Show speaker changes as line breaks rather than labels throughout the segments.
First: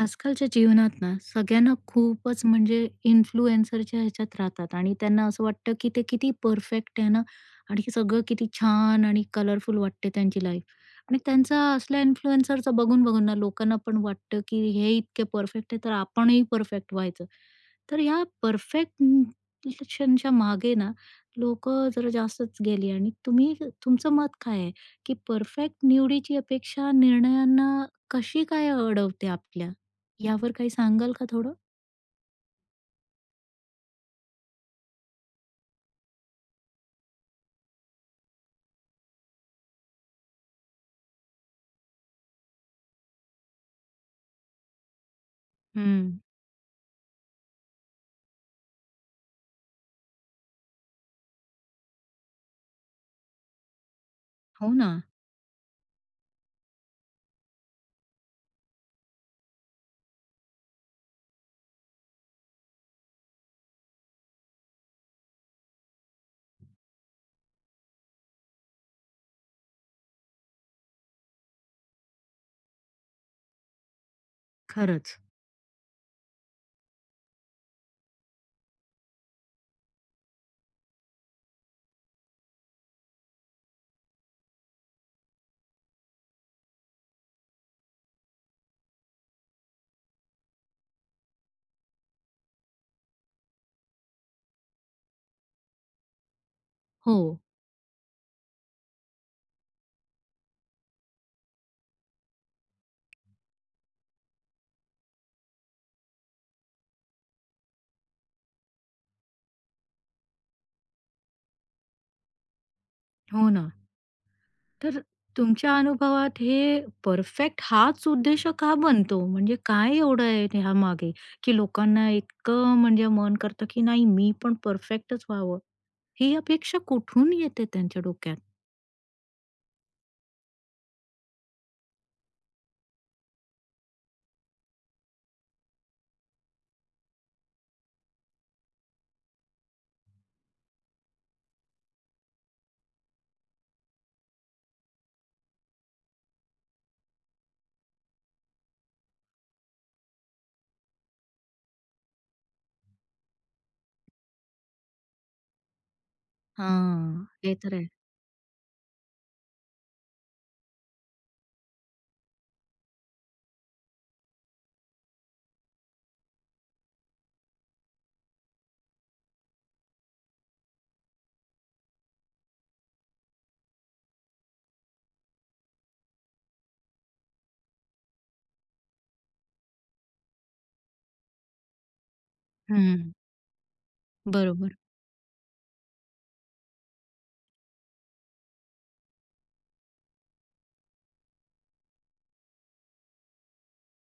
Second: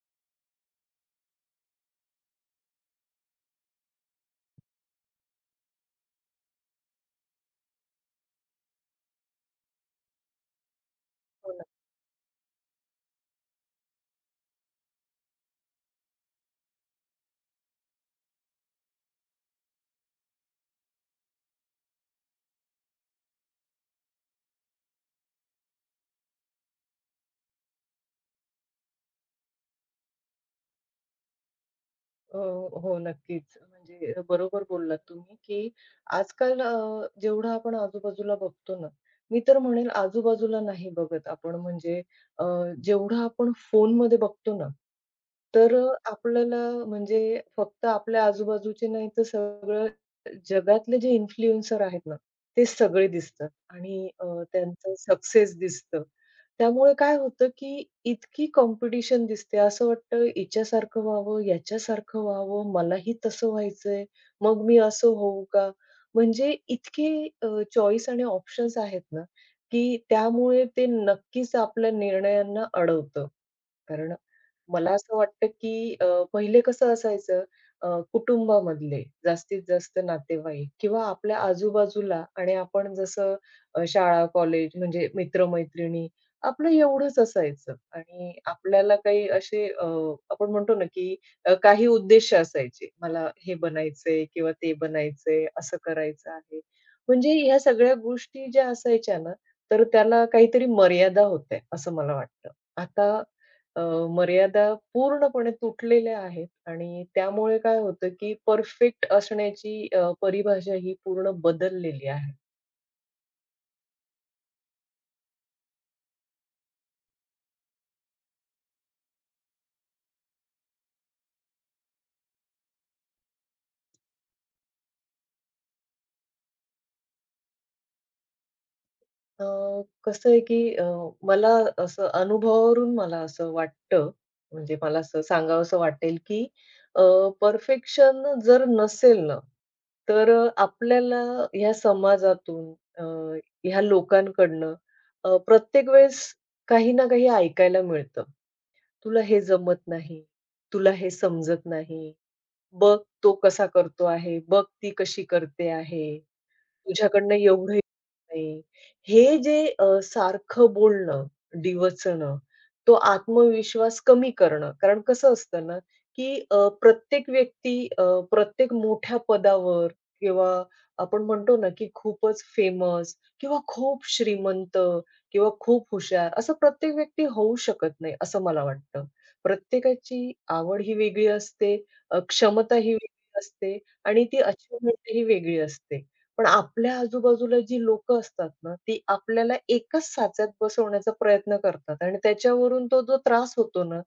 आजकालच्या जीवनात ना सगळ्यांना खूपच म्हणजे इन्फ्लुएन्सरच्या ह्याच्यात राहतात आणि त्यांना असं वाटतं की ते किती परफेक्ट आहे ना. आणि सगळं किती छान आणि कलरफुल वाटते त्यांची लाईफ. आणि त्यांचा असल्या इन्फ्लुएन्सरचं बघून बघून ना लोकांना पण वाटतं की हे इतके परफेक्ट आहे तर आपणही परफेक्ट व्हायचं. तर ह्या परफेक्शनच्या मागे ना लोकं जरा जास्तच गेली. आणि तुमचं मत काय आहे, की परफेक्ट निवडीची अपेक्षा निर्णयांना कशी काय अडवते आपल्या? यावर काही सांगाल का थोडं?
हो, नक्कीच. म्हणजे बरोबर बोललात तुम्ही, की आजकाल जेवढं आपण आजूबाजूला बघतो ना, मी तर म्हणेल आजूबाजूला नाही बघत आपण म्हणजे अ, जेवढं आपण फोनमध्ये बघतो ना, तर
हं.
आपल्याला म्हणजे फक्त आपल्या आजूबाजूचे नाही तर सगळं जगातले जे इन्फ्लुएन्सर आहेत ना, ते सगळे दिसतात आणि
हो ना.
त्यांचं सक्सेस दिसतं. त्यामुळे काय होतं, की इतकी कॉम्पिटिशन दिसते. असं वाटतं हिच्यासारखं व्हावं, याच्यासारखं व्हावं, मलाही तसं व्हायचंय, मग मी असं होऊ का? म्हणजे इतके अ, चॉईस आणि ऑप्शन्स आहेत ना, की त्यामुळे ते नक्कीच आपल्या निर्णयांना अडवतं. कारण मला असं
खरंच.
वाटतं, की पहिले कसं असायचं, अ, कुटुंबामधले जास्तीत जास्त नातेवाईक किंवा आपल्या आजूबाजूला आणि आपण जसं शाळा, कॉलेज म्हणजे मित्र-मैत्रिणी आपलं एवढंच असायचं आणि आपल्याला काही असे आपण म्हणतो ना, की काही उद्देश असायचे. मला हे बनायचंय किंवा ते बनायचंय, असं करायचं आहे.
हो.
म्हणजे ह्या सगळ्या गोष्टी ज्या असायच्या ना, तर त्याला काहीतरी मर्यादा होत्या, असं मला वाटतं. आता अ, मर्यादा पूर्णपणे तुटलेल्या आहेत आणि त्यामुळे काय होतं, की परफेक्ट असण्याची परिभाषा ही पूर्ण बदललेली आहे.
हो ना. तर तुमच्या अनुभवात हे परफेक्ट हाच उद्देश का बनतो? म्हणजे काय एवढं आहे ह्यामागे, की लोकांना इतकं म्हणजे मन करतं, की नाही मी पण परफेक्टच व्हावं. ही अपेक्षा कुठून येते त्यांच्या डोक्यात?
अ, कसं आहे, की मला असं अनुभवावरून मला असं वाटतं, म्हणजे मला असं सांगावसं वाटेल, की परफेक्शन जर नसेल ना, तर आपल्याला ह्या समाजातून, अ, ह्या लोकांकडनं, प्रत्येक वेळेस काही ना काही ऐकायला मिळतं. तुला हे जमत नाही, तुला हे समजत नाही. बघ तो कसा करतो आहे, बघ ती कशी करते आहे.
हां.
तुझ्याकडनं
ते तर
एवढंही
आहे.
नाही. हे जे सारखं बोलणं, डिवचणं, तो आत्मविश्वास कमी करणं. कारण कसं असतं ना, की प्रत्येक व्यक्ती, प्रत्येक मोठ्या पदावर किंवा आपण म्हणतो ना, की खूपच फेमस किंवा खूप श्रीमंत किंवा खूप हुशार असं प्रत्येक व्यक्ती होऊ शकत नाही, असं मला वाटतं. प्रत्येकाची आवड ही वेगळी असते, क्षमता ही
हं.
वेगळी असते आणि ती
बरोबर.
अचिव्हमेंट ही वेगळी असते. पण आपल्या आजूबाजूला जी लोकं असतात ना, ती आपल्याला एकाच साच्यात बसवण्याचा प्रयत्न करतात आणि त्याच्यावरून तो जो त्रास होतो ना,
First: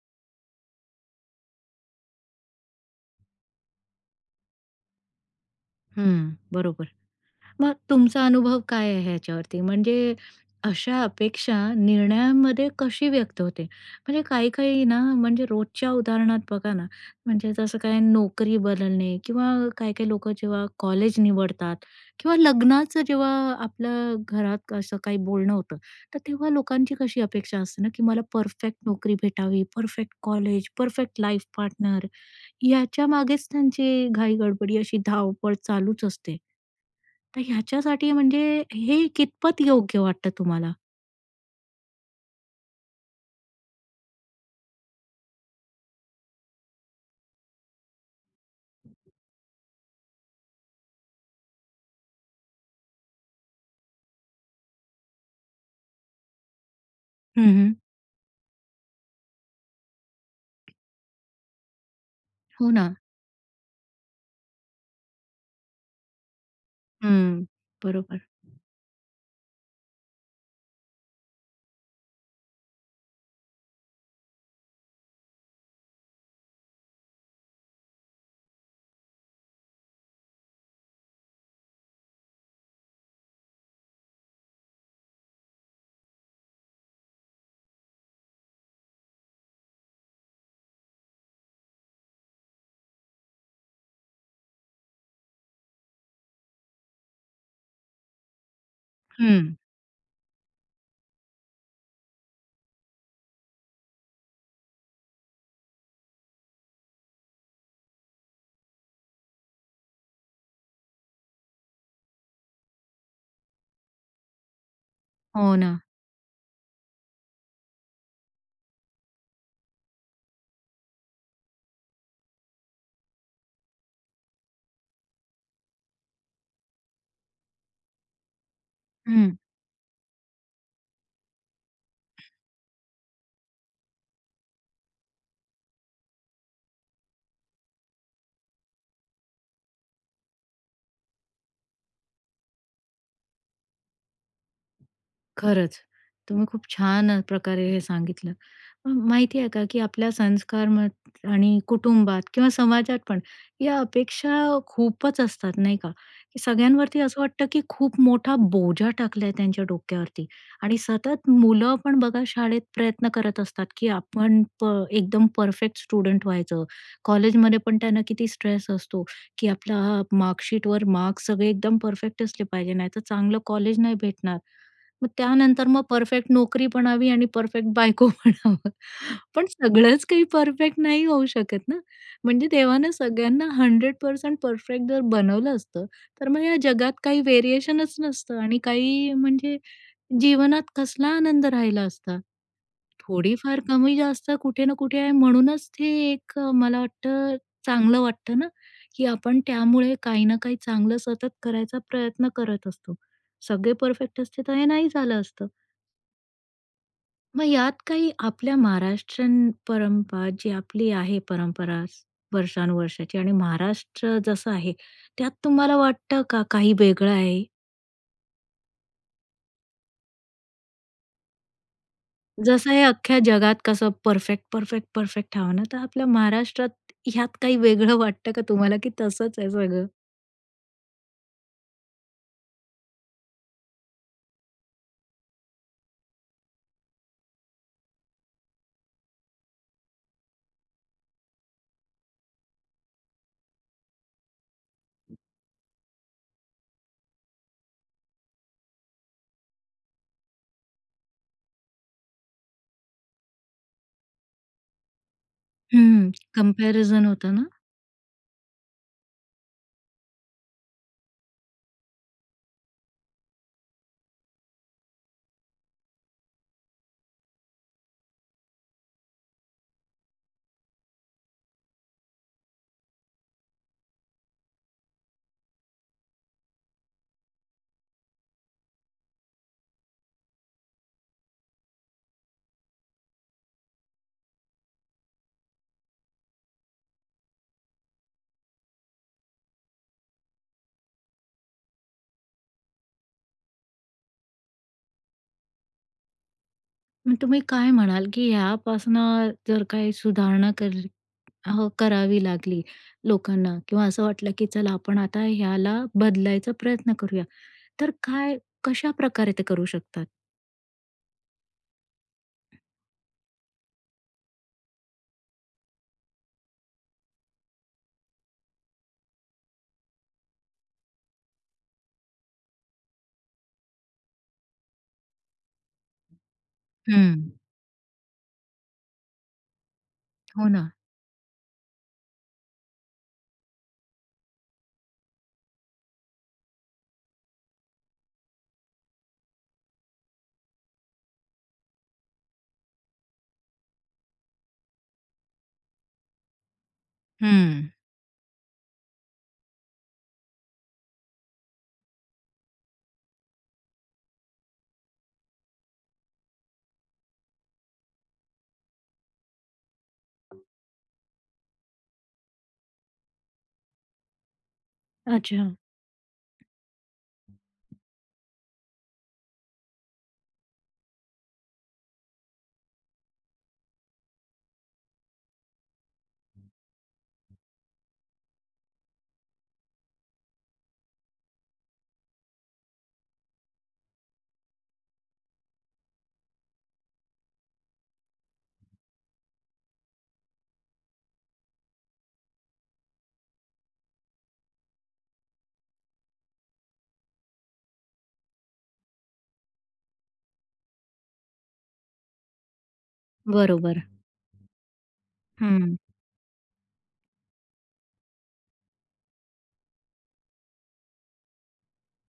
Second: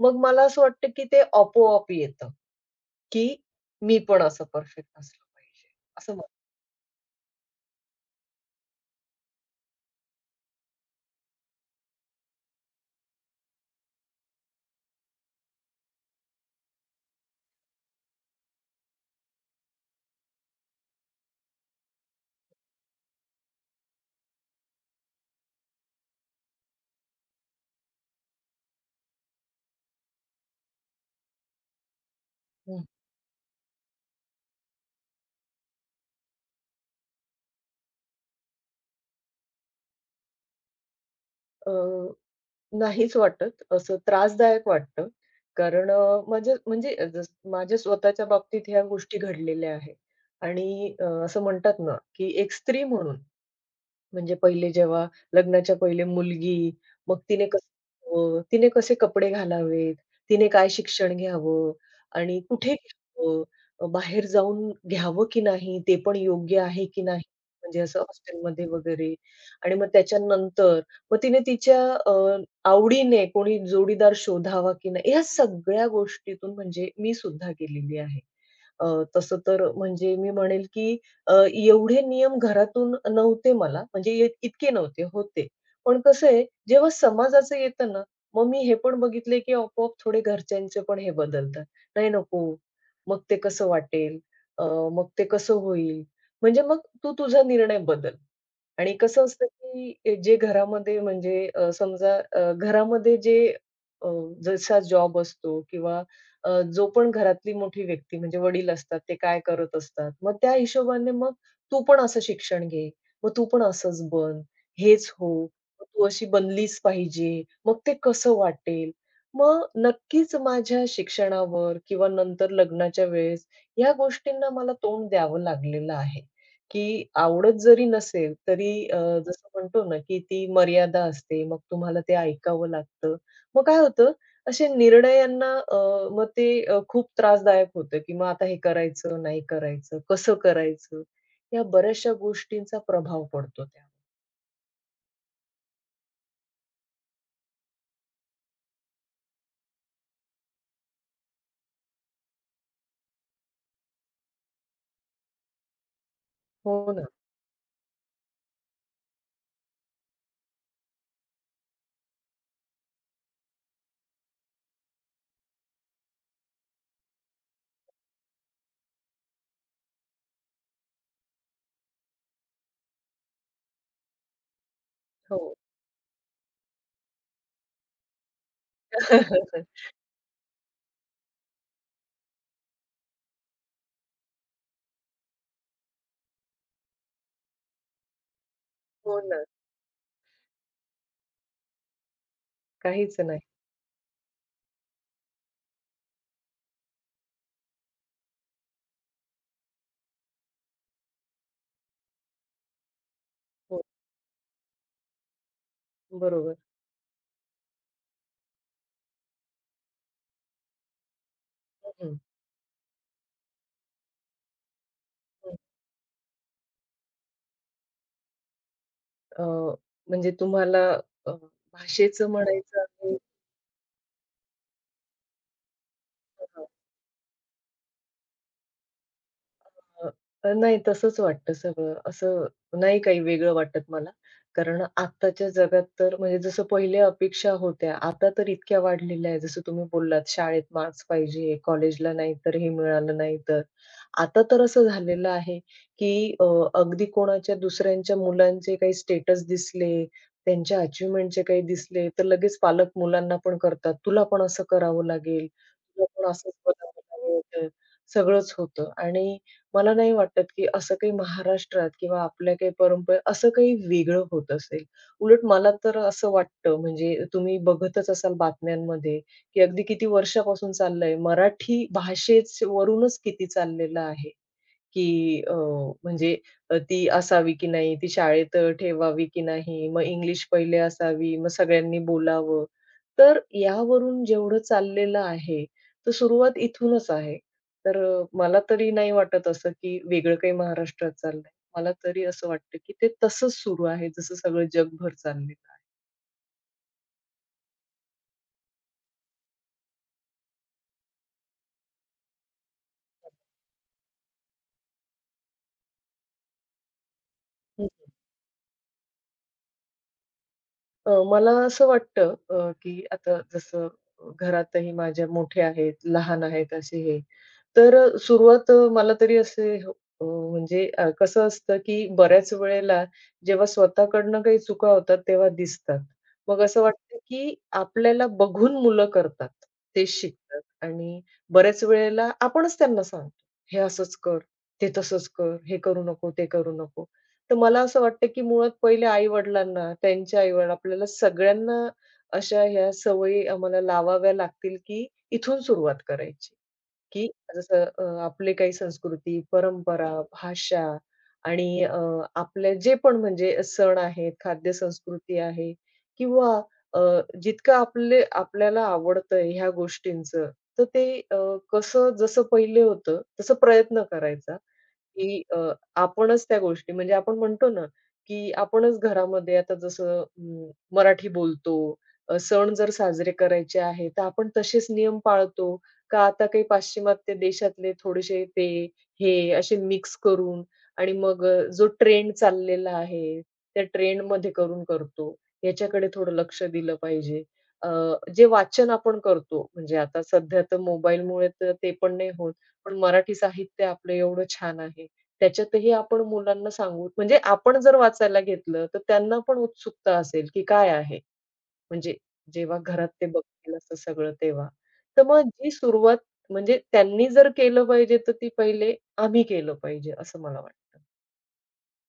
मग मला असं वाटतं, की ते आपोआप येतं, की मी पण असं परफेक्ट असलं पाहिजे. असं मला
हं. बरोबर. मग तुमचा अनुभव काय आहे ह्याच्यावरती? म्हणजे अशा अपेक्षा निर्णयांमध्ये कशी व्यक्त होते? म्हणजे काही-काही ना, म्हणजे रोजच्या उदाहरणात बघा ना, म्हणजे जसं काय नोकरी बदलणे किंवा काही-काही लोकं जेव्हा कॉलेज निवडतात किंवा लग्नाचं जेव्हा आपलं घरात असं काही बोलणं होतं, तर तेव्हा लोकांची कशी अपेक्षा असते ना, की मला परफेक्ट नोकरी भेटावी, perfect college, perfect life partner
हं.
याच्यामागेच त्यांची घाई-गडबडी अशी धावपळ चालूच असते. तर ह्याच्यासाठी म्हणजे हे कितपत योग्य वाटतं तुम्हाला?
अ, नाहीच वाटत. असं त्रासदायक वाटतं. कारण माझ्या म्हणजे जस माझ्या स्वतःच्या बाबतीत ह्या गोष्टी घडलेल्या आहेत आणि असं म्हणतात ना, की एक स्त्री म्हणून म्हणजे पहिले जेव्हा लग्नाच्या पहिले मुलगी, मग तिने
हं,
कसं,
हं.
तिने कसे कपडे घालावेत, तिने काय शिक्षण घ्यावं आणि
हो
कुठे
ना.
घ्यावं, बाहेर जाऊन घ्यावं की नाही, ते पण योग्य आहे की नाही,
हं.
म्हणजे असं
बरोबर.
हॉस्टेलमध्ये वगैरे. आणि मग त्याच्यानंतर मग तिने तिच्या अ, आवडीने कोणी जोडीदार शोधावा की नाही, ह्या सगळ्या गोष्टीतून म्हणजे मी सुद्धा गेलेली आहे. अ, तसं तर म्हणजे मी म्हणेल की एवढे नियम घरातून नव्हते मला, म्हणजे इतके नव्हते, होते. पण कसं आहे, जेव्हा समाजाचं येतं ना, मग मी हे पण बघितलंय, की आपोआप थोडे घरच्यांचे पण हे बदलतात. "नाही नको, मग ते कसं वाटेल? अ, मग ते कसं होईल?" म्हणजे मग तू तुझा निर्णय बदल. आणि कसं असतं,
हं.
की जे घरामध्ये म्हणजे समजा घरामध्ये जे अ, जसा जॉब असतो किंवा जो पण घरातली मोठी व्यक्ती म्हणजे वडील असतात, ते काय करत असतात. मग त्या हिशोबाने मग तू पण असं शिक्षण घे, मग तू पण असंच बन, हेच हो,
हो ना.
मग तू अशी बनलीच पाहिजे, मग ते कसं वाटेल? मग नक्कीच माझ्या शिक्षणावर किंवा नंतर लग्नाच्या वेळेस, ह्या गोष्टींना मला तोंड द्यावं लागलेलं आहे. की आवडत जरी नसेल तरी हं. जसं म्हणतो ना, की ती मर्यादा असते. मग तुम्हाला ते ऐकावं लागतं. मग काय होतं असे निर्णयांना, मग ते खूप त्रासदायक होतं, की मग आता हे करायचं, नाही करायचं, कसं करायचं? या बऱ्याचशा गोष्टींचा प्रभाव पडतो त्यावर.
खरंच. तुम्ही खूप छान प्रकारे हे सांगितलं. माहिती आहे का, की आपल्या संस्कार मग आणि कुटुंबात किंवा समाजात पण या अपेक्षा खूपच असतात, नाही का? की
हो
सगळ्यांवरती
ना.
असं वाटतं, की खूप मोठा बोजा टाकलाय त्यांच्या डोक्यावरती. आणि सतत मुलं पण बघा शाळेत प्रयत्न करत असतात, की आपण एकदम परफेक्ट स्टुडंट व्हायचं. कॉलेजमध्ये पण त्यांना किती स्ट्रेस असतो, की आपला मार्कशीटवर मार्क्स सगळे एकदम परफेक्ट असले पाहिजे, नाहीतर चांगलं कॉलेज नाही भेटणार. मग
हो.
त्यानंतर मग परफेक्ट नोकरी पण हवी आणि परफेक्ट बायको पण हवं. पण सगळंच काही परफेक्ट नाही होऊ शकत ना. म्हणजे देवानं सगळ्यांना 100% परफेक्ट जर बनवलं असतं, तर मग या जगात काही व्हेरिएशनच नसतं आणि काही
हो ना.
म्हणजे जीवनात कसला आनंद राहिला असता.
काहीच नाही.
थोडीफार कमी-जास्त कुठे ना कुठे आहे म्हणूनच ते एक मला वाटतं चांगलं वाटतं ना, की आपण त्यामुळे काही ना काही चांगलं सतत करायचा प्रयत्न करत असतो. सगळे
हो,
परफेक्ट असते तर हे नाही झालं असतं.
बरोबर.
मग यात काही आपल्या महाराष्ट्रीयन परंपरा जी आपली आहे परंपरा
हं,
वर्षानुवर्षाची आणि महाराष्ट्र जसं आहे, त्यात
हं.
तुम्हाला वाटतं का काही वेगळं आहे?
अ, म्हणजे तुम्हाला अ, भाषेचं
जसं
म्हणायचं
हे
आहे?
अख्ख्या जगात कसं परफेक्ट, परफेक्ट, परफेक्ट हवं ना, तर आपल्या महाराष्ट्रात ह्यात काही वेगळं वाटतं का तुम्हाला, की तसंच आहे सगळं?
अ, नाही तसंच वाटतं सगळं. असं नाही काही वेगळं वाटत मला. कारण आत्ताच्या जगात तर म्हणजे जसं पहिले अपेक्षा होत्या, आता तर इतक्या वाढलेल्या आहेत. जसं तुम्ही बोललात शाळेत मार्क्स पाहिजे, कॉलेजला नाही तर हे मिळालं नाही तर. आता तर असं झालेलं आहे, की अगदी कोणाच्या दुसऱ्यांच्या मुलांचे काही स्टेटस दिसले, त्यांच्या अचीव्हमेंटचे काही दिसले, तर लगेच पालक मुलांना पण करतात. तुला पण असं करावं लागेल, तुला
हं.
पण असंच बनावं
कंपॅरिझन होतं
लागेल.
ना?
तर सगळंच होतं आणि मला नाही वाटत, की असं काही महाराष्ट्रात किंवा आपल्या काही परंपरेत असं काही वेगळं होत असेल. उलट मला तर असं वाटतं म्हणजे तुम्ही बघतच असाल बातम्यांमध्ये, की अगदी किती वर्षापासून चाललंय. मराठी भाषेच वरूनच किती चाललेलं आहे, की म्हणजे ती असावी की नाही, ती शाळेत ठेवावी की नाही, मग इंग्लिश पहिले असावी, मग सगळ्यांनी बोलावं. तर यावरून जेवढं चाललेलं आहे, तर सुरुवात इथूनच आहे. तर मला तरी नाही वाटत असं, की वेगळं काही महाराष्ट्रात चाललंय. मला तरी असं वाटतं, की ते तसंच सुरू आहे, जसं सगळं जगभर चाललेलं
मग तुम्ही काय म्हणाल, की ह्यापासनं जर काही अ, करावी लागली लोकांना किंवा असं वाटलं, की चला आपण आता ह्याला बदलायचा प्रयत्न करूया, तर
आहे.
काय कशाप्रकारे ते करू शकतात?
मला असं वाटतं, की आता जसं घरातही माझ्या मोठे आहेत, लहान आहेत असे हे, तर सुरुवात मला तरी असे हो, अ, म्हणजे कसं असतं, की बऱ्याच वेळेला जेव्हा स्वतःकडनं काही चुका होतात तेव्हा दिसतात. मग असं
हं.
वाटतं, की आपल्याला बघून मुलं करतात. ते
हो
शिकतात
ना.
आणि बऱ्याच वेळेला आपणच त्यांना सांगतो, "हे असंच कर, ते तसंच कर, हे करू नको, ते करू नको." तर मला असं वाटतं, की मुळात पहिले आई-वडिलांना, त्यांच्या आई-वडिलांना, आपल्याला सगळ्यांना अशा ह्या सवयी आम्हाला लावाव्या लागतील, की इथून सुरुवात करायची. की
हं.
जसं आपले काही संस्कृती, परंपरा, भाषा आणि आपले जे पण म्हणजे सण आहेत, खाद्य संस्कृती आहे किंवा अ, जितकं आपले आपल्याला आवडतंय ह्या गोष्टींचं, तर ते कसं जसं पहिले होतं तसं प्रयत्न करायचा. की
अच्छा.
आपणच त्या गोष्टी म्हणजे आपण म्हणतो ना, की आपणच घरामध्ये आता जसं मराठी बोलतो, सण जर साजरे करायचे आहे, तर आपण तसेच नियम पाळतो का आता काही पाश्चिमात्य देशातले थोडेसे ते, हे असे मिक्स करून आणि मग जो ट्रेंड चाललेला आहे, त्या ट्रेंडमध्ये करून करतो. याच्याकडे थोडं लक्ष दिलं पाहिजे. अ, जे वाचन आपण करतो, म्हणजे आता सध्या तर मोबाईलमुळे तर ते पण नाही होत, पण मराठी साहित्य आपलं एवढं छान आहे. त्याच्यातही आपण मुलांना सांगू म्हणजे आपण जर वाचायला घेतलं, तर त्यांना पण उत्सुकता असेल, की काय आहे? म्हणजे जेव्हा घरात ते बघतील
बरोबर.
असं सगळं तेव्हा. तर मग जी
हं.
सुरुवात म्हणजे त्यांनी जर केलं पाहिजे, तर ती पहिले आम्ही केलं पाहिजे असं मला वाटतं.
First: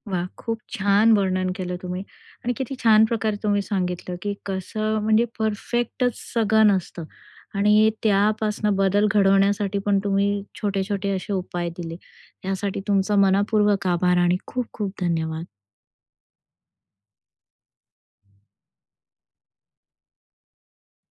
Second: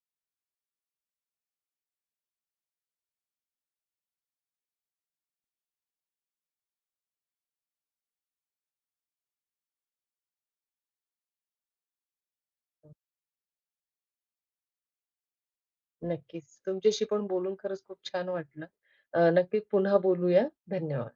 वा, खूप छान वर्णन केलं तुम्ही आणि किती छान प्रकारे तुम्ही सांगितलं, की कसं म्हणजे परफेक्टच सगळं नसतं आणि त्यापासनं बदल घडवण्यासाठी पण तुम्ही छोटे-छोटे असे उपाय दिले. त्यासाठी तुमचा मनःपूर्वक आभार आणि खूप-खूप धन्यवाद.
नक्कीच. तुमच्याशी पण बोलून खरंच खूप छान वाटलं. नक्की पुन्हा बोलूया. धन्यवाद.